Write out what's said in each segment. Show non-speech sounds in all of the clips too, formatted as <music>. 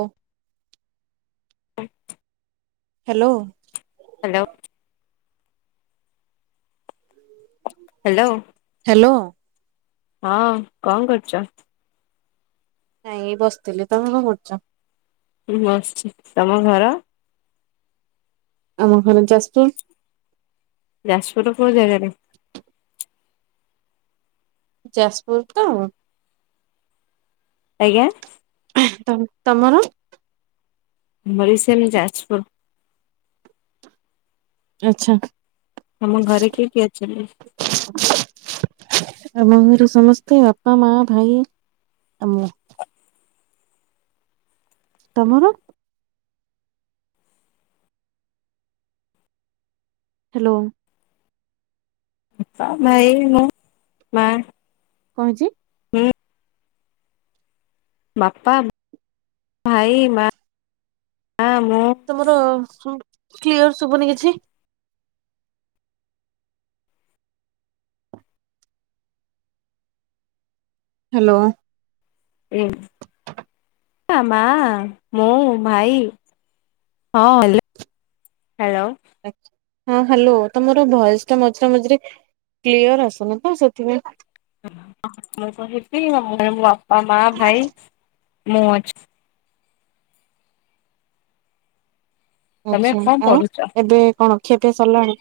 ଓ। ପା hello hello hello hello ହଁ କଣ କରୁଛ? ନାଇଁ ବସିଥିଲି ତମେ କଣ କରୁଛ? ମୁ ବସଛି। ତମ ଘର? ଆମ ଘର ଯାଜପୁର। ଯାଜପୁରର କଉ ଜାଗାରେ? ଯାଜପୁର ତ <inaudible> ଆଜ୍ଞା। ତମର? ଭୁରିଷମ ଯାଜପୁର। <inaudible> ଆଚ୍ଛା। ତମ ଘରେ କିଏ କି ଅଛନ୍ତି? <inaudible> ଆମ ଘରେ ସମସ୍ତେ ବାପା, ମା, ଭାଇ, ଆମ ତମର? ହ୍ୟାଲୋ ଏଇ ମୁ ମା କଣ ହେଇଚି? ହୁଁ। ବାପା, ଭାଇ, ମା। ମୁଁ ତମର ଶ କ୍ଲିଅର ଶୁଭୁନି କିଛି ହ୍ୟାଲୋ ପା ମା ମୁଁ ଭାଇ ହଁ ହଲୋ ହ୍ୟାଲୋ ହଁ ହ୍ୟାଲୋ ତମର ଭଏସ ଟା ମଝିରେ ମଝିରେ କ୍ଲିୟର ଆସୁନି ତ ସେଥିପାଇଁ। ମୁଁ କହିଲି ଆମ ଘରେ ମୋ ବାପା ମା ଭାଇ ମୁଁ ଅ ତମେ ଆଛା କଣ ଆଉ ପଢୁଛ? ଏବେ କଣ? ଖିଆପିଆ ସରିଲାଣି?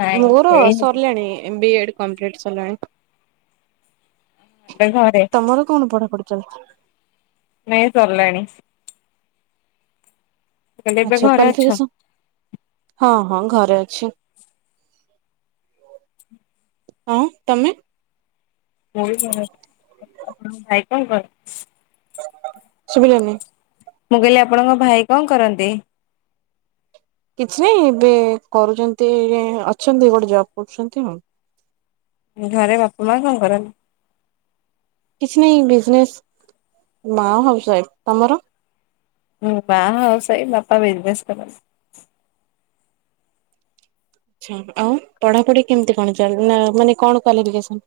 ନାଇଁ ମୋର ଏଇ ଏବେ ସରିଲାଣି ବି ଏଡ କମ୍ପ୍ଲୀଟ୍ ସରିଲାଣି? <inaudible> ଘରେ <inaudible> ତମର କଣ ପଢାପଢି? <inaudible> ନାଇ ସରିଲାଣି କହିଲି ଏବେ ଘରେ ଅଛ <unintelligible> ହଁ। ହଁ ଘରେ ଅଛି। <inaudible> ହଁ ତମେ? ମୁଁ ବି ଘରେ ଆପଣ ଭାଇ କଣ କ ସୁବିଲାନି? ମୁଁ କହିଲି ଆପଣଙ୍କ ଭାଇ କଣ କରନ୍ତି? କିଛି ନାଇଁ ଏବେ କରୁଚନ୍ତି ଅଛନ୍ତି ଗୋଟେ ଜବ କରୁଛନ୍ତି ଆଉ। ଘରେ ବାପା ମା କଣ କରନ୍ତି? କିଛି ନାଇଁ ବିଜନେସ୍ ମା ହାଉସ ୱାଇଫ ତମର? ହୁଁ ମା ହାଉସ ୱାଇଫ ବାପା ବିଜନେସ୍ କରନ୍ତ। ଆଛ ଆଉ ପଢାପଢି କେମତି କଣ ମାନେ କଣ କ୍ବଳିଫ କେସନ୍?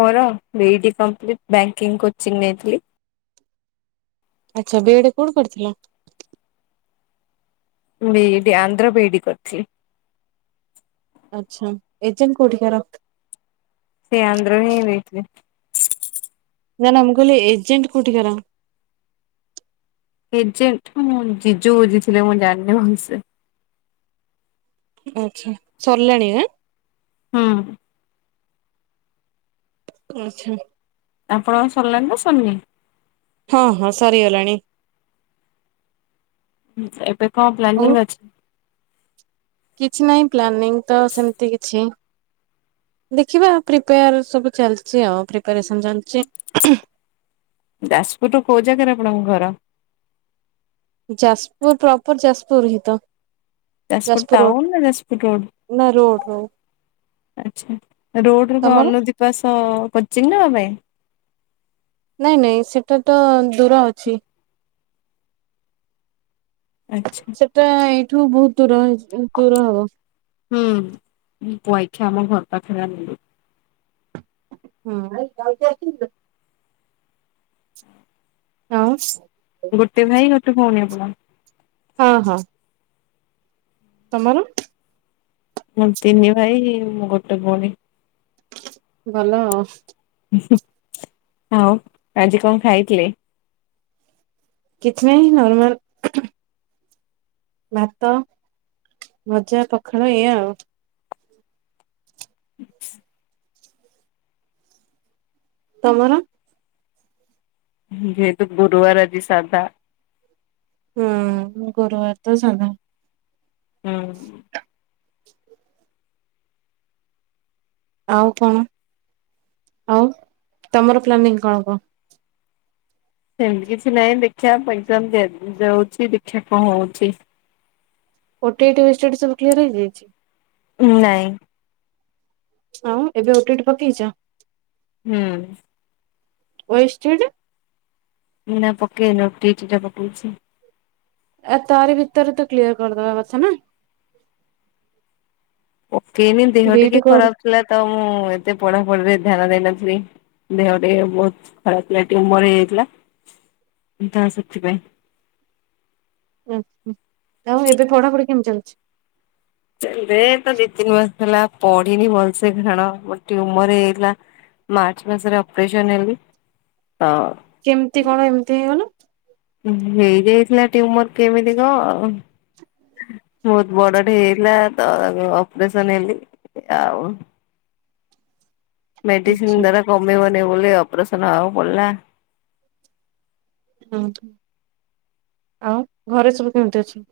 ମୋର BE D complete banking coaching ନେଇଥିଲି। ଆଚ୍ଛା ବି ଇଡି କୋଉଠି ପଡ଼ିଥିଲେ? ମୁଁ B Ed Andhra B Ed କରିଥିଲି। ଆଚ୍ଛା ଏଜେଣ୍ଟ କୋଉଠି କର। ସେ ଆନ୍ଦ୍ର ରେ ହିଁ ଦେଇଥିଲେ। <inaudible> ନା ନା ମୁଁ କହିଲୀ ଏଜେଣ୍ଟ କୋଉଠିକାର। ଏଜେଣ୍ଟ ମୁଁ ଜିଜୁ ବୁଝି ଥିଲେ ମୁଁ ଜାଣିନି ଭଲସେ। ଆଛା ସରିଲାଣିଁ ଆଁ। ହୁଁ। ଆଚ୍ଛା। ଆପଣଙ୍କର ସାରିଲାଣି ନା ସରିନି। ହଁ ହଁ ସରିଗଲାଣି। ଏବେ କଣ ଆଉ ପ୍ଲାନିଂ ଅଛି? କିଛି ନାହି ପ୍ଲାନିଙ୍ଗ ତ ସେମିତି କିଛି ଦେଖିବା ପ୍ରିପ୍ରେୟାର ସବୁ ଚାଲିଛି ଆଉ ପ୍ରିପ୍ରେୟାରେସନ୍ ଚାଲିଚି ଉଁହୁଁ। ଯାଜପୁର ର କୋଉ ଜାଗାରେ ଆପଣଙ୍କ ଘର? ଯାଜପୁର ପ୍ରପର ଯାଜପୁର ହିଁ ତ। ଯାଜପୁର ଟାଉନ ନା ଯାଜପୁର ନା ରୋଡ ରୋଡ ଆଚ୍ଛା ରୋଡ ର ତମର? ଅନ ଦିବାସ କୋଚିଂ ନାବା ପାଇଁ? ନାଇଁ ନାଇଁ ସେଟା ତ ଦୂର ଅଛି। ଆଚ୍ଛା। ସେଟା ଏଇ ଏଠୁ ବହୁତ ଦୂର ହେଇ ଦୂର ହବ। ହୁଁ ପାଇ ଖା ଆମର ଘର ପାଖୋ ନିଲୁ ହୁଁ। ଆଉ। ଗୋଟେ ଭାଇ ଗୋଟେ ଭଉଣୀ। ହ୍ୟାଲୋ। ହଁ ହଁ। ତମର? ମୁଁ ତିନି ଭାଇ ମୁଁ ଗୋଟେ ଭଉଣୀ। ଭଲ ଆଉ। ଉଁ ଆଉ ଆଜି କଣ ଖାଇଥିଲେ? କିଛି ନାହିଁ ନର୍ମାଲ ଉଁହୁଁ। ଭାତ ଭଜା ପଖାଳ ଏଇଆ ଆଉ। <unintelligible> ତମର? ଯେ ତୁ ଗୁରୁବାର ଆଜି ସାଧା। ହୁଁ ଗୁରୁବାର ତ ସାଧା। ହୁଁ। ଆଉ କଣ ଆଉ ତମର ପ୍ଲାନିଂ କଣ କୁହ? ସେମିତି କିଛି ନହିଁ ଦେଖିଆ <unintelligible> ପାଇଁ ଦଉଛି ଦେଖିବାକୁ ହଉଛି। ଓଟି ଡି ସବୁ କଲେଵାର ହେଇଯାଇଛି? ନାଇଁ। ହଉ ଏବେ ଓଟିଟି ପକେଇଛ? ହୁଁ। ୱେଷ୍ଟଏଡ଼େ ନା ପକେଇନି ଓଟିଟି ପକେଇଛି। ଏ ତାରି ଭିତରେ ତ କ୍ଲିୟର କରିଦବା କଥା ନା। ପକେଇନି ଦେହ ଟିକେ ବିଇଡି ଖରାପ ଥିଲା ତ ମୁଁ ଏତେ ପଢା ରେ ଧ୍ୟାନ ଦେଇନଥିଲି ଦେହ ଟିକେ ବହୁତ ଖରାପ ଥିଲା ଟିଉମର ହେଇଯାଇଥିଲା ତା ସେଥିପାଇଁ। ଉଁ ହୁଁ ଆଉ ଏବେ ପଢାପଢି କେମିତି ଚାଲିୁଛି? <unintelligible> ବେ ତ ଦି ତିନି ମାସ ହେଲା। ପଢିନି ଭଲସେ କଣ ମ ଟୁମର ହେଇଲା ମାର୍ଚ୍ଚ ମାସରେ ଅପରେସନ ହେଲି ହଁ। କେମିତି କଣ ଏମିତି ହେଇଗଲ? ହେଇଯାଇଥିଲା ଟ୍ୟୁମର କେମିତିକ ବହୁତ ବଡଟେ ହେଇଥିଲା ତ ଆଗ ଅପରେସନ ହେଲି ଆଉ, ମେଡିସିନ୍ ଆଚ୍ଛା ଦ୍ୱରା କମେଇବ ନି ବୋଲି ଅପରେସନ ଆଉ ପଡ଼ିଲା, ହ, ଆଉ ଘରେ ସବୁ କେମିତି ଅଛି?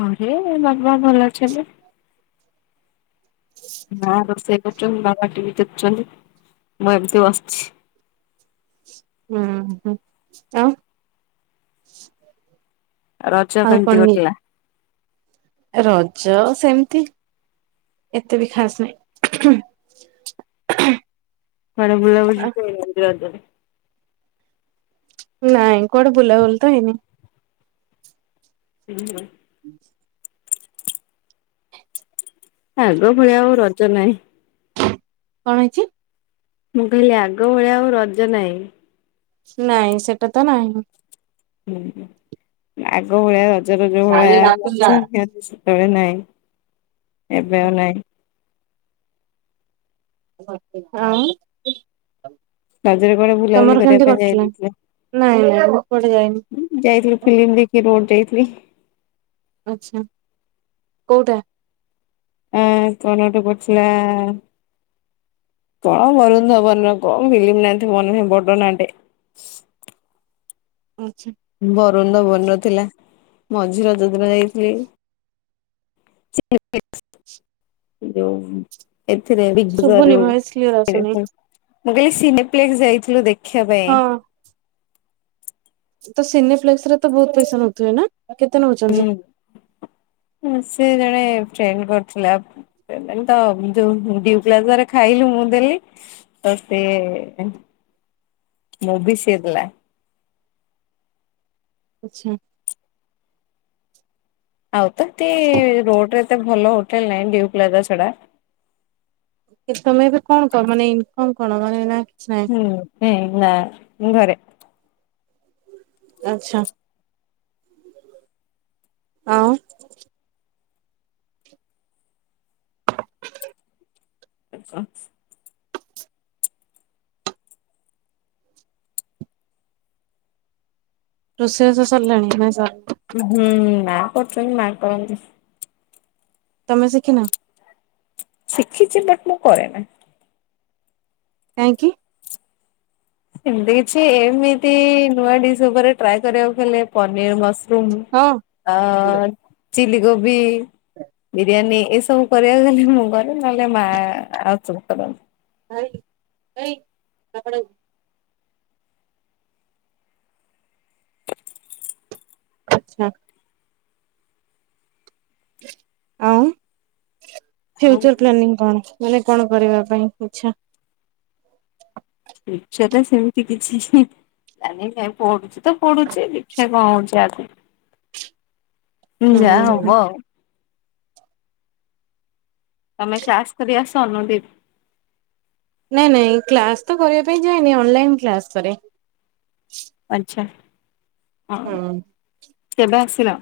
ଘରେ ବାପା, ମା ଭଲ ଅଛନ୍ତି ନାଁ ବର୍ଷେକ <inaudible> ବାପା ଟିଭି ଦେଖୁଛନ୍ତି ମୁଁ ଏମିତି ବସିଛି। ହୁଁ ହଁ ଆଉ? ରଜ ଆଉ କଣ କେମିତି ନି କଟିଲା? ରଜ ସେମିତି ଏତେ ବି ଖାସ ନାହିଁ, କୁଆଡେ ବୁଲିବାକୁ ଯିବେ <unintelligible> ନାଇଁ କଆଡେ ବୁଲାବୁଲି ତ ହେଇନି। ହୁଁ, <unintelligible> ଆଗ ଭଳିଆ ଆଉ ରଜ ନାହିଁ। କଣ ହେଇଛି? ମୁଁ କହିଲି ଆଗ ଭଳିଆ ଆଉ ରଜ ନାହିଁ। ନାଇଁ ସେଟା ତ ନାହିଁ, ହୁଁ ଆଗ ଭଳିଆ ର ରଜରେ ଯୋଉ ଭଳିଆ ଆଉ <unintelligible> ନାହିଁ। ହ- ଏବେ ଆଉ ନାଇଁ, କଣ ପିଠା ଆଉ? ରଜରେ କୁଆଡେ ବୁଲାବୁଲି ତମର କରିବା କେମିତି ପାଇଁ କଟିଲା? ଯାଇନଥିଲେ ନାଇଁ ନାଇଁ ମୁଁ କୁଆଡେ ଯାଇନି। ଯାଇଥିଲୁ ଫିଲ୍ମ ଦେଖି <unintelligible> <inaudible> ଆଚ୍ଛା, କୋଉଟା? ଆଁ କଣ ଗୋଟେ ପଡିଥିଲା କଣ ବରୁନ୍ଧବନ କଣ ଫ୍ଲିମ ନା ଟେ ମନ ନାହି ବଡ଼ ନାଟେ। ଆଚ୍ଛା, ବରୁଣ ଧବନର ଥିଲା ମଝିରେ ଯୋଉଁ ଦିନ ଯାଇଥିଲି <inaudible> ଏଥିରେ ବିଗ ଶୁଭୁନି ଭଏସ୍ କ୍ଲିୟର ଆସୁନି। <inaudible> ବି ସିନେପ୍ଲେକ୍ସ ଯାଇଥିଲୁ ଦେ ଦେଖିବା ପାଇଁ। ହଁ ତ ସିନିଫ୍ଲେକ୍ସ ରେ ତ ବହୁତ ପଇସା ନଉଥିବେ ନା? କେତେ ନଉଛନ୍ତି? ହୁଁ। ଚେନ କରିଥିଲା ପେମେଣ୍ଟ, ଯୋଉ ହିନ୍ଦୀ ପ୍ଲାଜାରେ ଖାଇଲୁ ମୁଁ ଦେଲି ତ ସେ ମୁଭି ସିଏ ଦେଲା। ଆଚ୍ଛା ଆଉ ତତେ ରୋଡ <inaudible> ଏତେ ଭଲ ହୋଟେଲ ନାହି, ନିଉ ପ୍ଲାଜା ସେଟା। ତମେ ଏବେ କଣ କ ମାନେ ଇନକମ କଣ ମାନେ ନା କିଛି ନାହିଁ ହୁଁ ହଁ ନା ଘରେ। ଆଚ୍ଛା। ହ। ଆଚ୍ଛା। ରୁଷେଇ ବାଷ ସରିଲାଣି। ହୁଁ ମା କରୁଛନ୍ତି ମା କରନ୍ତିି ତମେ ଶିଖିନ। ଶିଖିଛି ବଟ ମୁଁ କରେ ନା। କାହିଁ କି? ଏମତି କିଛି ଏମିତି ନୂଆ ଡିସ୍ ଉପରେ ଟ୍ରାଏ କରିବାକୁ ହେଲେ ପନିର ମସ ମ୍ ହଁ ଆ ଚିଲି କୋବି ବିରିୟାନୀ ଏସବୁ କରିବାକୁ ଗଲେ ମୁଁ କରେ ନହେଲେ ମା ଆଉ ସବୁ କରନ୍ତି। ଭାଇ ଭାଇ ବାପା ଡାକୁଛନ୍ତି। ଆଛା। ଆ ଆଉ ଫ୍ୟୁଚର ପ୍ଲାନିଂ କଣ? ମାନେ କଣ କରିବା ପାଇଁ ଇଛା। <unintelligible> ସେମତି କିଛି ଜ ନାଇଁ ପଢୁଛି ତ ପଢୁଛି ଦେଖିବା କଣ ହଉଛି ଆଗକୁ। ହଙ୍ଗ ହୁଁ ଯାହା ହୁଁ ହବ ଆଉ। ତମେ କ୍ଲାସ କରି ଆସ ଅନୁଦିପ। <inaudible> ନାଇଁ ନାଇଁ କ୍ଲାସ ତ କରିବା ପାଇଁ ଯାଏନି ଅନଲାଇନ କ୍ଲାସ କରେ। ଆଚ୍ଛା। ହଁ। କେବେ ଆସିଲ?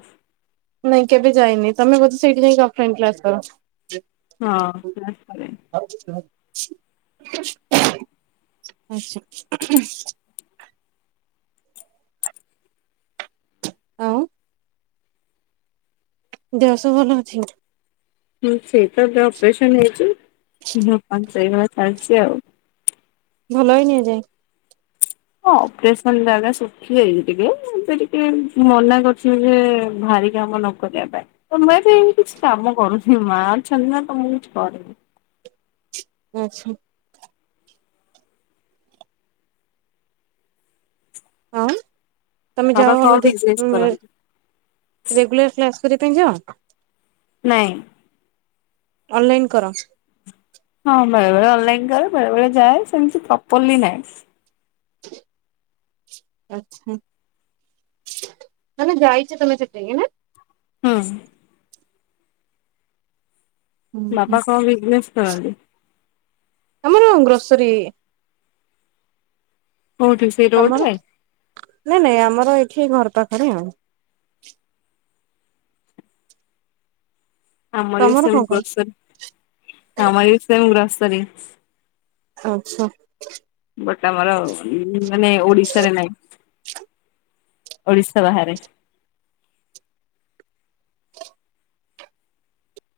ନାଇଁ କେବେ ଯାଇନି ତମେ ବୋଧେ ସେଇଠି ଯାଇକି ଅଫଲାଇନ କ୍ଲାସ କର। ହଁ କ୍ଲାସ୍ କରେ। <inaudible> ଆଉ ଦେହସବୁ ଭଲ ଅଛି? ହୁଁ ସେଇ ତ ଏବେ ଅପରେସନ ହେଇଛି। <unintelligible> ସେଇ ଭଳିଆ ଚାଲିଛି ଆଉ। ଭଲ ହିଁ ନିଆଯାଏ। ହଁ ଅପରେସନ ଜାଗା ଶୁଖିଯାଇଛି ଟିକେ ଏବେ ଟିକେ ମନା କରୁଛନ୍ତି ଯେ ଭାରି କାମ ନ କରିବା ପାଇଁ ତ ମୁଁ ବି କିଛି କାମ କରୁଥିଲି ମା ଅଛନ୍ତି ନା ତ ମୁଁ କିଛି କରେନି। ଆଚ୍ଛା। ହଁ। ତମେ ବାବା ଯାଅ କଣ ବିଜନେସ୍ କରନ୍ତି? <unintelligible> Regular class? କରିବା ପାଇଁ ଯାଅ? ନାଇଁ। ଅନଲାଇନ କର। ହଁ ବେଳେ ବେଳେ ଅନଲାଇନ କରେ ବେଳେ ବେଳେ ଯାଏ ସେମତି ପ୍ରପରଲି ନାହିଁ। ଆଚ୍ଛା ମାନେ ଯାଇଛ ତମେ ସେଠିକି ନା। ହୁଁ। ହୁଁ ହୁଁ ବାପା କଣ ବିଜନେସ କରନ୍ତି? ଆମର ଗ୍ରୋସରୀ। କୋଉଠି ସେଇ ରୋଡରେ। ହଁ ଏଠି ଘର ପାଖରେ ଆଉ। ଆମର ବି ତମର ସେମ କଣ କଣ ଗ୍ରୋସରି ଆମର ବି ସେମ ଗ୍ରୋସ ସରି। ଆଚ୍ଛା। ଆମର ମାନେ ଓଡିଶାରେ ନାହିଁ ଓଡିଶା ବାହାରେ।